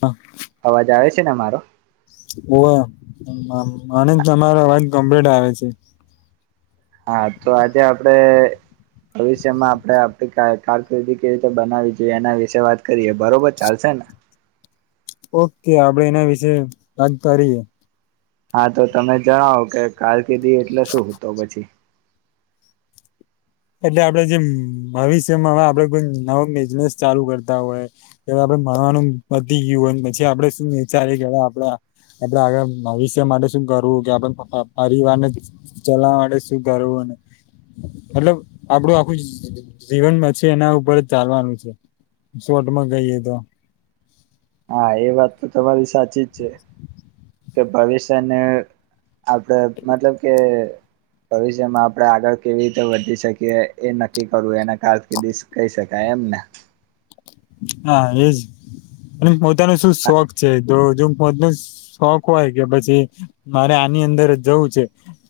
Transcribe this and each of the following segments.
હા અવાજ આવે છે ને મારો ઓ અમ મને તમારો અવાજ કમ્પ્લીટ આવે છે. હા તો આજે આપડે ભવિષ્યમાં આપડે આપ કારકિર્દી કેવી રીતે બનાવી જોઈએ એના વિશે વાત કરીએ બરોબર ચાલશે ને ઓકે આપડે એના વિશેે વાત કરીએ હા તો તમે જણાવો કે કારકિર્દી એટલે શું તો પછી એટલે આપડે જેમ ભવિષ્યમાં હવે આપડે કોઈ નવ બિઝનેસ ચાલુ કરતા હોય કે આપડે ભણવાનું પતી ગયું હોય પછી આપડે શું વિચારીએ કે હવે આપડ એટલે આગળ ભવિષ્ય માટે શું કરવું કે આપણે પા પરિવાર ને ચલાવા માટે શું કરવું ને મતલબ આપડું આખું જી જીવનમાં પછી એના ઉપર જ ચાલવાનું છે શોર્ટમાં કહીએ તો હા એ વાત તો તમારી સાચી જ છે કે ભવિષ્યને આપડ મતલબ કે ભવિષ્યમાં આપણે આગળ કેવી રીતે વધી શકીએ એ નક્કી કરવું એના કારકિર્દી કહી શકાય એમને. હા એજ અને પોતાનો શું શોખ છે. જો જો પોતાનો શોખ હોય કે પછી મારે આની અંદર જ જવું છે.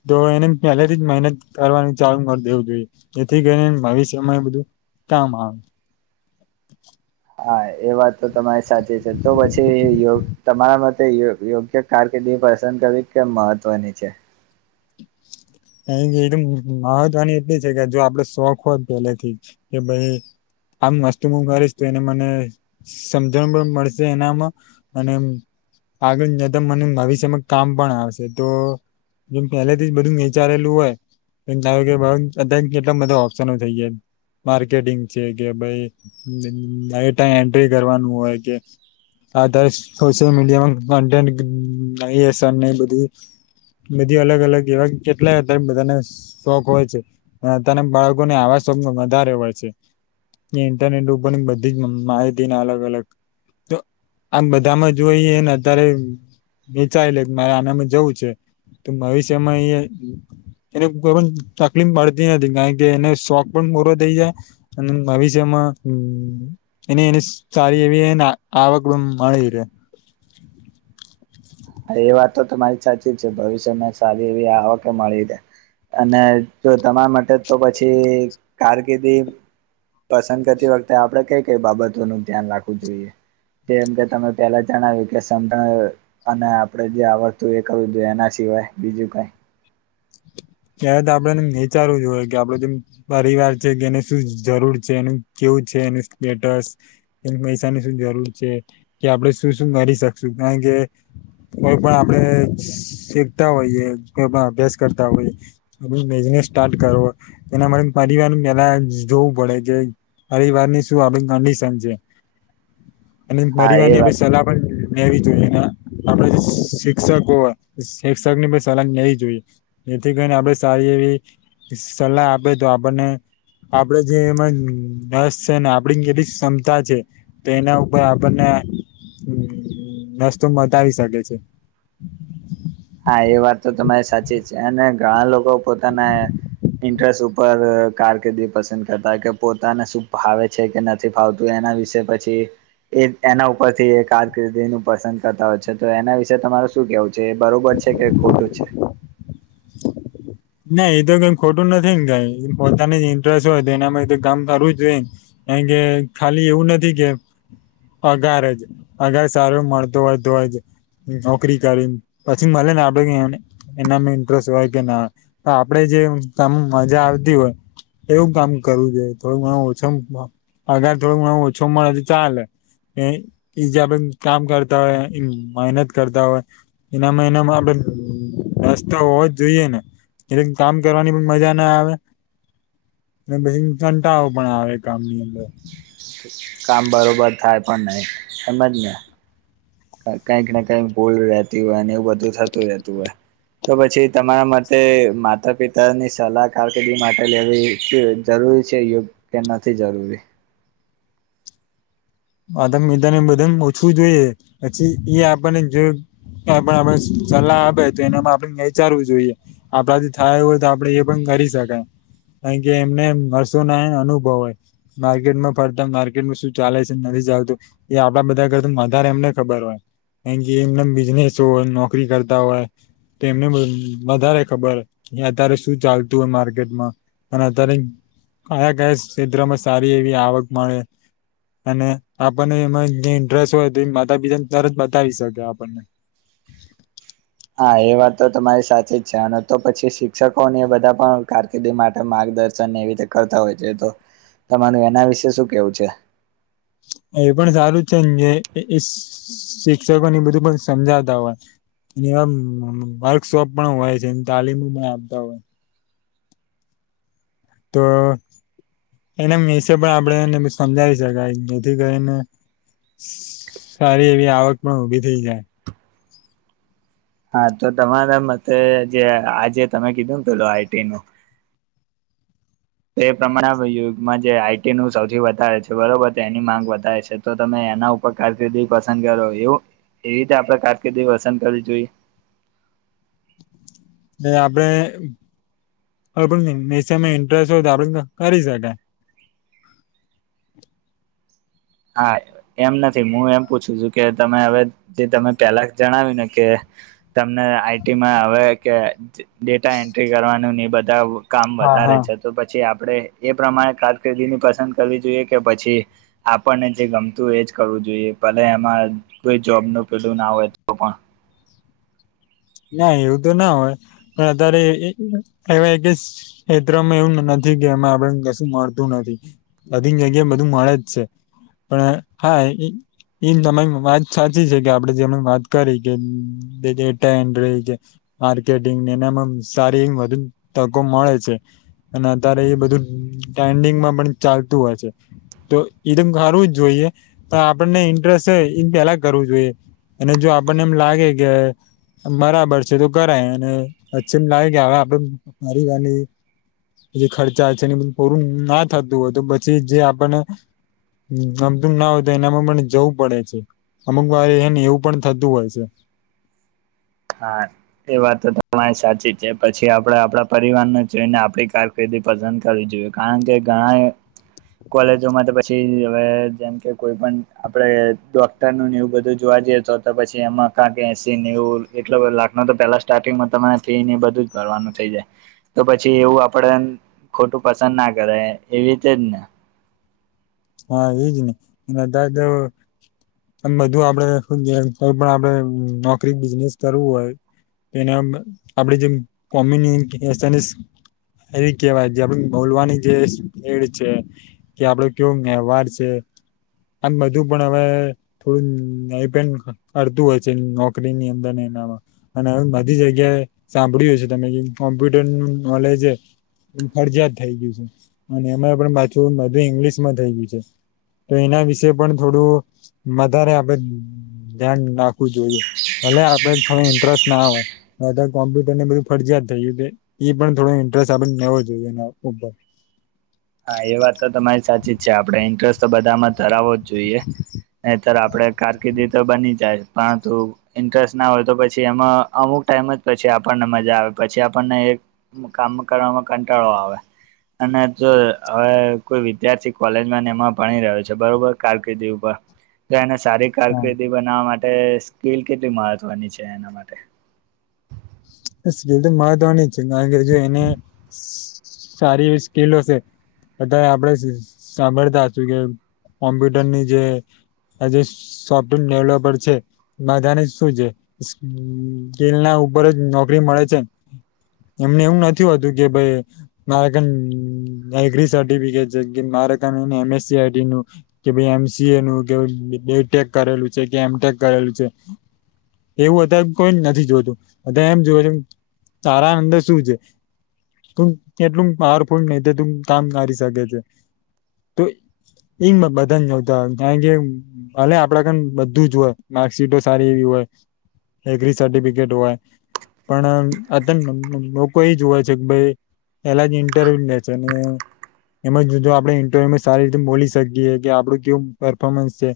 તો એને પહેલાથી જ મહેનત કરવાનું ચાલુ કરી દેવું જોઈએ. એથી કરીને ભવિષ્યમાં એ બધું કામ આવે. હા એ વાત તો તમારી સાચી છે તો પછી યોગ તમારા માટે યો યોગ્ય કારકિર્દી પસંદ કરવી કેમ મહત્વની છે. કારણ કે એકદમ મા મહત્વની એટલી છે કે જો આપડે શોખ હોય પેલે થી કે ભાઈ આમ મસ્ત હું કરીશ તો એને મને સમજણ પણ મળશે એનામાં અને આગળ જતા મને ભવિષ્યમાં કામ પણ આવશે તો જે પહેલેથી બધું વી વિચારેલું હોય કે ધારો કે [unintelligible] બધા ઓપ્શ નો થઈ જાય. માર્કેટિંગ છે કે ભાઈ ડાયટ એન્ટ્રી કરવાનું હોય કે આધારે સોશયલ મીડિયામાં [unintelligible] આઈ એસ આર ને એ બધું બધી અલગ અલગ એવા કેટલા [unintelligible] બધાને સા શોખ હોય છે [unintelligible] તને બાળકોને આવા શોખમાં વધારે હોય છે. ને ઇન્ટરનેટ ઉપર ની બધી જ માં માહિતીન અલગ અલગ તો આમ બધામાં જોઈએ ને અત્યારે મે ચાલે મારે આનામાં જવું છે તો ભવિષ્યમાં એ હમ્મ એને કોઈ પણ તકલીફ પડતી નથી કારણ કે એને શોખ પણ પૂરો થઈ જાય. અને ભવિષ્યમાં હમ્મ. એને એને સારી એવીને આવક માં મળી રહે. એ વાત તો તમારી સાચી જ છે ભવિષ્યમાં સારી એવી આવ કે મળી રહે. અને જો તમારા માટે તો પછી કારકિર્દી પસંદ કરતી વખતે આપડે કઈ કઈ બાબતોનું ધ્યાન રાખવું જોઈએ. જેમ કે તમે પેલા જણાવ્યું કે [unintelligible] અને આપડે જે આવડતું એ કાઉ [unintelligible] એના સિવાય બીજું કઈ ત્યારે તો આપણેને વિચારવું જોએ કે આપડે જેમ પરિવાર છે કે એને શું જરૂર છે એનું કેવું છે એનું સ્ટેટસ. પૈસાની શું જરૂર છે કે આપડે શું શું કરી શકશું કારણ કે કોઈ પણ આપડે શીખતા હોઈએ કોઈ પણ અભ્યાસ કરતા હોઈએ ને ભાઈ બિઝનેસ સ્ટાર્ટ કરવું એના માટે પરિવાર પેલા જોવું પડે કે પરિવાર ની શું આપણી કડિશન છે અને હા પરિવાર એ ની વાત આપણી સલાહ પણ લેવી જોઈએ અને આ આપડે જે શિક્ષકો આ શિક્ષક ની પણ સલાહ જોઈએ. થી કરીને આપણે સારી એવી સલાહ આપે તો આપણને આપડે જે એમાં રસ છે ને આપડી કેટલી ક્ષમતા છે. તેના ઉપર આપણને ના નસ્તો મતાવી શકે છે. હા એ વાત તો તમારી સાચી છે અને ઘણા લોકો પોતાના ઇન્ટરેસ્ટ ઉપર કારકિર્દી પસંદ કરતા હોય કે પોતાને શું ફાવે છે કે નથ થી ફાવતું એના વિશે પછી એ એના ઉપરથી એ કારકિર્દીનું પસંદ કરતા હોય છે તો એના વિશેે તમારે શું કેવું છે. બરોબર છે કે ખોટું છે. હ [inaudible] ના એ તો કઈ ખોટું નથી ન કાય પોતાની ઇન્ટરેસ્ટ હોય તો એનામાં તે કામ કરવું જ જોયેન. એન્જોય ખાલી એવું નથી કે પગાર જ અગાર સારું મળતું હોય તો જ નોકરી કરીન પછી મલેન આપડે ઈયોને ઈનામને ઇન્ટરેસ્ટ હોય. કે ના તો આપડે જે તમ મજા આવતી હોય એવું કામ કરવું જોઈએ થોડુંક ઘણુ ઓછો મ પગાર થોડુંક ઘણ ઓછો મળે ચાલે. એ બીજાબન કામ કરતા હોય ઈન મહેનત કરતા હોય એનામાં એનામાં આપડે રસ્તા હો જ જોઈએ ને એટલે કામ કરવાની પણ મજા ના આવે. ને બેહીન કંટાળો પણ આવે કામની અંદર. કામ બરોબર થાય પણ નહી એમજ ને. કંઈક ને કંઈક ભૂલ રહેતી હોય ને એવું બધું થતું રહેતું હોય. તો પછી તમારા માટે માતા પિતાની સલાહ કારકિર્દી માટે લેવી કે- જરૂરી છે યોગ કે નથી જરૂરી. માતા પિતાને બધાને પુછવુ જોઈએ પછી એ આપણને જો કંઈપણ આપડે સલાહ આપે તો એનામાં આપડે વિચારવું જોઈએ. આપડાથી થાય એવું હોય તો આપડે એ પણ કરી શકાય. નહીં કે એમ ને એમ હરસો ના એન અનુભવ હોય માર્કેટનો ફરતા માર્કેટમાં શું ચાલે છે. નથી ચાલતું એ આપડા બધા કરતું વધારે એમને ખબર હોય. એન જે એમન બિઝનેસ હોય નોકરી કરતા હોય તેમને બ વધારે ખબર હોય અતારે શું ચાલતું હોય માર્કેટમાં. અને અતારે કયા કયા ક્ષેત્રમાં સારી એવી આવક મળે. અને આપણને એમાં જે ઇન્ટરેસ્ટ હોય તો એ માતા પિતાને તરત બતાવી શકે આપણને. હા એ વાત તો તમારી સાચી જ છે અને તો પછી શિક્ષકો ને બધા પણ કાર કિર્દી માટે માર્ગદર્શન એવી રીતે કરતા હોય છે તો તમાર એના વિશે શું કેવું છે. એ પણ સારું છે ને જે શિક્ષકોને બધું પણ સમજાતા હોય. ને એવા વર્કશોપ પણ હોય છે તાલીમ પણ આપતા હોય. તો એના મીશે પણ આપણેેને બી સમજાવી શકાય જેથી કરીને સારી એવી આવક પણ ઉભી થઇ જાય. હા તો તમારા મતે જે આજે તમે કીધુંને પેલું આઈટી નું તે પ્રમાણે યુગમાં જે આઈટી નું સૌથી વધારે છે બરોબર છે એની માંગ વધારે છે. તો તમે એના ઉપર કારકિર્દી પસંદ કરો એવું એવી રીતે આપડે કારકિર્દી પસંદ કરવી જોઈએ. એ આપડે કોઈપન મિશન મા ઇન્ટરેસ્ટ હોય તો આપડે કરી શકાય. હા એમ નથી હું એમ પૂછું છું કે તમે હવે જે તમે પેલા જણાવ્યું ને કે તમને આઈટીમાં આવે કે ડેટા એન્ટ્રી કરવાનું ને બધા કામ હા વધારે હા છે. તો પછી આપડે એ પ્રમાણે કારકિર્દીની પસંદ કરવી જોઈએ કે પછી પણને જે ગમતું એ જ કરવું જોઈએ ભલે એમાં કોઈ જોબનું પેલું ના હોય તો પણ. ના એવું તો ના હોય પણ અતારે એ કે [unintelligible] હેત્રમાં એવું નથી કે એમાં આપડે કશું મળતું નથી બધી જગ્યાએ બધું મળે જ શે પણ હા [unintelligible] એ તમારી [unintelligible] વાત સાચી છે કે આપડે જેમ વાત કરી કે [unintelligible] કે માર્કેટંગ એનામાં સારી વધુ તકો મળે છે અને અત્યારે એ બધું ટ્રેન્ડિંગમાં પણ ચાલતું હશે તો ઈતો કરવું જ જોઈએ તો આપણને ઇન્ટરેસ્ટ એ પેલા કરવું જોઈએ અને જો આપણને એમ લાગે કે બરાબર છે તો કરાય અને પ્છી નઈ લાગે કે હવે આપડ મારી વાની જે ખર્ચા છે એ બધ પૂરું ના થતું હોય તો પછી જે આપણને ગમતું ના હો તો એનામાં પણ જવું પડે છે અમુક વાર એને એવું પણ થતું હોય છે હા એ વાત તો તમારી સાચી જ છે પછી આપડે આપડા પરિવારને જોઈને આપણી કારકિર્દી પસંદ કરવી જોઈએ કારણ કે ઘણા એ કોલેજોમાં તો પછી હવે જેમ કે કોઈ પણ આપડે ડોક્ટર નું વું બધું જોવા જઈએ તો તો પછી એમાં કાગ એસી નેઉ એટલો બ લાખનો તો પેલા સ્ટાર્ટિંગમાં તમને ફી ને બધું જ ભરવાનું થઈ જાય તો પછી એવું આપડે ખોટું પસંદ ના કરાય એવી રીતે જ ને હા એજ ને [unintelligible] આમ બધું આપડે કોઈ પણ આપડે નોકરી બિઝનેસ કરવું હોય એના આપડી જે કોમી [unintelligible] એવી જ કેહેવાય જે આપની બોલવાની જેે એડ છે કે આપડ કેવું વહેવાર છે આમ બધું પણ હવે થોડું ન પણ કરડતું હોય છે નોકરી ની અંદર ને એનામાં અને હવે બધી જગ્યાએ સાંભળ્યું હ છે તમે કોમ્પ્યુટર નું નોલેજ એ એ ફરજીિયાત થઈ ગયું છે અને એમાં પણ પાછું બધું ઈંગ્લિશમાં થઈ ગયું છે તો એના વિશે પણ થોડું વધારે આપને ધ્યાન રાખવું જોઈએ ભલે આપડે થોડી ઇન્ટરેસ્ટ ના હોય કોમ્પ્યુટર ને બધું ફરજીયાત થઈ ગયુ ઈ પણ થડો ઇન્ટરેસ્ટ આપને લેવો જોઈએ એના ઉપર હા એ વાત તો તમારી સાચી જ છે આપણેે ઇન્ટરેસ્ટ તો બધામાં ધરાવો જ જોઈએ નાઈતર આપડે કારકિર્દી તો બની જાય પરંતુ ઇન્ટરેસ્ટ ના હોય તો પછી એમાં અમુક ટાઈમ પછી આપને મજા આવે પછી આપણને એક કામ કરવામાં કંટાળો આવે અને જો હવે કોઈ વિદ્યાર્થી કોલેજમાં ને એમાં ભણી રહ્યો છે બરોબર કારકિર્દી ઉપર તો એને સારી હા કારકિર્દી બનાવવા માટે સ્કીલ કેટલી મહત્વની છે એના માટે સ્કિલ તો મહત્વાની જ છે કારણ કે જો એને સારી એવી સ્કિલ હશે અત્યારે આપણે સાંભળતાશું કે કોમ્પ્યુટર ની જે આ જે સોફ્ટવેર ડેવલોપર છે બધાને શું છે સ્કિલ ના ઉપર જ નોકરી મળે છે એમને એવું નથી હોતું કે ભાઈ મારે કન અગ્રિ સર્ટિફિકેટ છે મારે કન અમે એ સી ઈદી નુ કે ભાઈ એમ સી એ નું બી ટેક કરેલું છે કે એમટેક કરેલું છે એવું અત્યારે કોઈ નથી જોતું તેમ જોવે છે તારા અંદર શું છે? તું કેટલું બારફોડ નઈ તે તું કામ કરી શકે છે. તોય હિમત બધાની જોતા ભલે આપડા કમ બધું જ હોય માર્કશીટો સારી એવી હોય, ડીગ્રી સર્ટિફિકેટ હોય પણ આ તમે લોકો એ જોવે છે કે ભઈ એલા જે‌‌ ઇન્ટરવ્યુ લે છે. એમજ જો જો આપડે ઇન્ટરવ્યુમાં સારી રીતે બોલી શકીએ કે આપડું કેવું પરર્ફોર્મન્સ છે.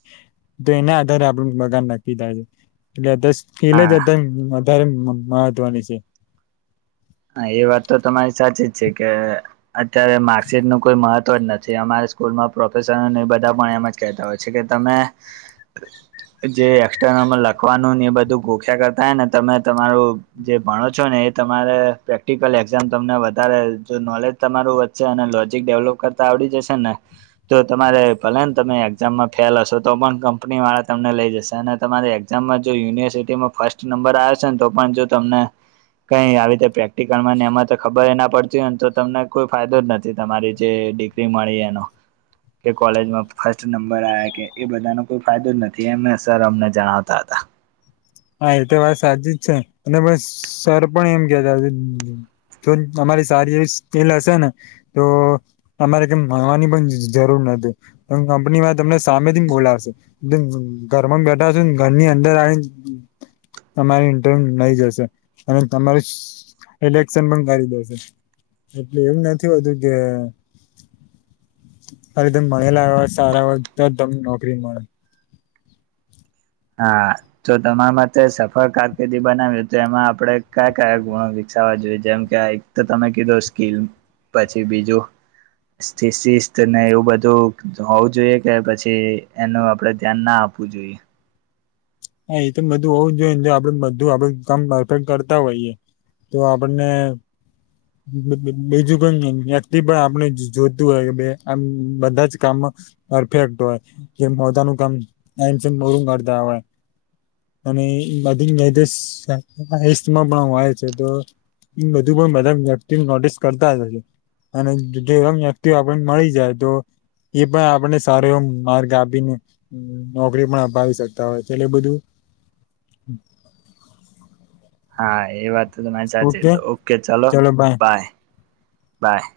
તો એના આધારે આપડું પગાર નકકી થાય છે. એટલે દસ એલે જ હા અધારે વધારે મહત્વની છે. હા, એ વાત તો તમારી સાચી જ છે કે અત્યારે માર્કશીટ નું કોઈ મહત્વ જ નથી અમારે સ્કૂલમાં પ્રોફેસરને એ બધા પણ એમ જ કહેતા હોય છે કે તમે જે એક્સમ લખવાનું એ બધું ગોખ્યા કરતા હોને તમે તમારું જે ભણો છો ને એ તમારે પ્રેક્ટિકલ એક્ઝામ તમને વધારે જો નોલેજ તમારું વધશે અને લોજિક ડેવલોપ કરતા આવડી જશેને? તો તમારે ભલે ને તમે એક્ઝામમાં ફેલ હશો તો પણ કંપનીવાળા તમને લઈ જશે અને તમારે જો યુનિવર્સિટીમાં ફર્સ્ટ નંબર આવે છેને તો પણ જો તમને કઈ આવી રીતે પ્રે ને એમાં તો ખબર એના પડતી હોયને તો તમને કોઈ ફાયદો જ નથી તમારી જે ડિગ્રી મળી એનો. કે કોલેજમાં ફસ્ટ નંબર આવ્યા કે એ બધાનો કોઈ ફાયદો જ નથી એમ સર અમને જણાવતા હતા. હા, એતો વાત સાચી જ છે અને મને સર પણ એમ કેતા. જો અમારી સારી એવી સ્કીલ હશે ને તો અમારે કેમ ભણવાની પણ જરૂર નથી કંપનીમાં તમને સામેથી બોલાવશે. ઘરમાં બેઠા હશેને ઘરની અંદર આવીને. તમારી ઇન્ટરવ્યૂ લઈ જશે અને તમારે સિલેક્શન પણ કરી દેશે. એમ નથી હોતું કે ખાલી તમે ભણેલા હોય સારા હોય તો તમને નોકરી મળે. હા. તો તમારા માટે સફળ કારકિર્દી બનાવી તો એમાં આપણે કયા કયા ગુણો વિકસાવવા જોઈએ જેમ કે તો તમે કીધું સ્કીલ પછી બીજું થીસીસને એવું બધું હોવું જોઈએ કે પછી એનું આપણે ધ્યાન ના આપ જોઈએ. હા, એતો બધું હોવું જોઈએ ને જો આપણે બધું આપણે કામ પરફેક્ટ કરતા હોઈએ. તો આપણને બીજું કઈ વ્યક્તિ પણ આપણે જોતું હોય આમ બધાં જ કામો પરફેક્ટ હોય જે પોતાનું કામ ટાઇમસર પૂરું કરતા હોય. અને બધી મેજસ પણ હોય‌. બધું પણ બધાં વ્યક્તિ નોટિસ કરતા જ હોય છે. અને તે વ્યક્તિ આપણને મળી જાય તો એ પણ આપણને સારો એવો માર્ગ આપીને નોકરી પણ અપાવી શકતા હોય. એટલે બધું હા, એ વાત તો તમારી સાચી તો ઓકે ચાલો બાય, બાય.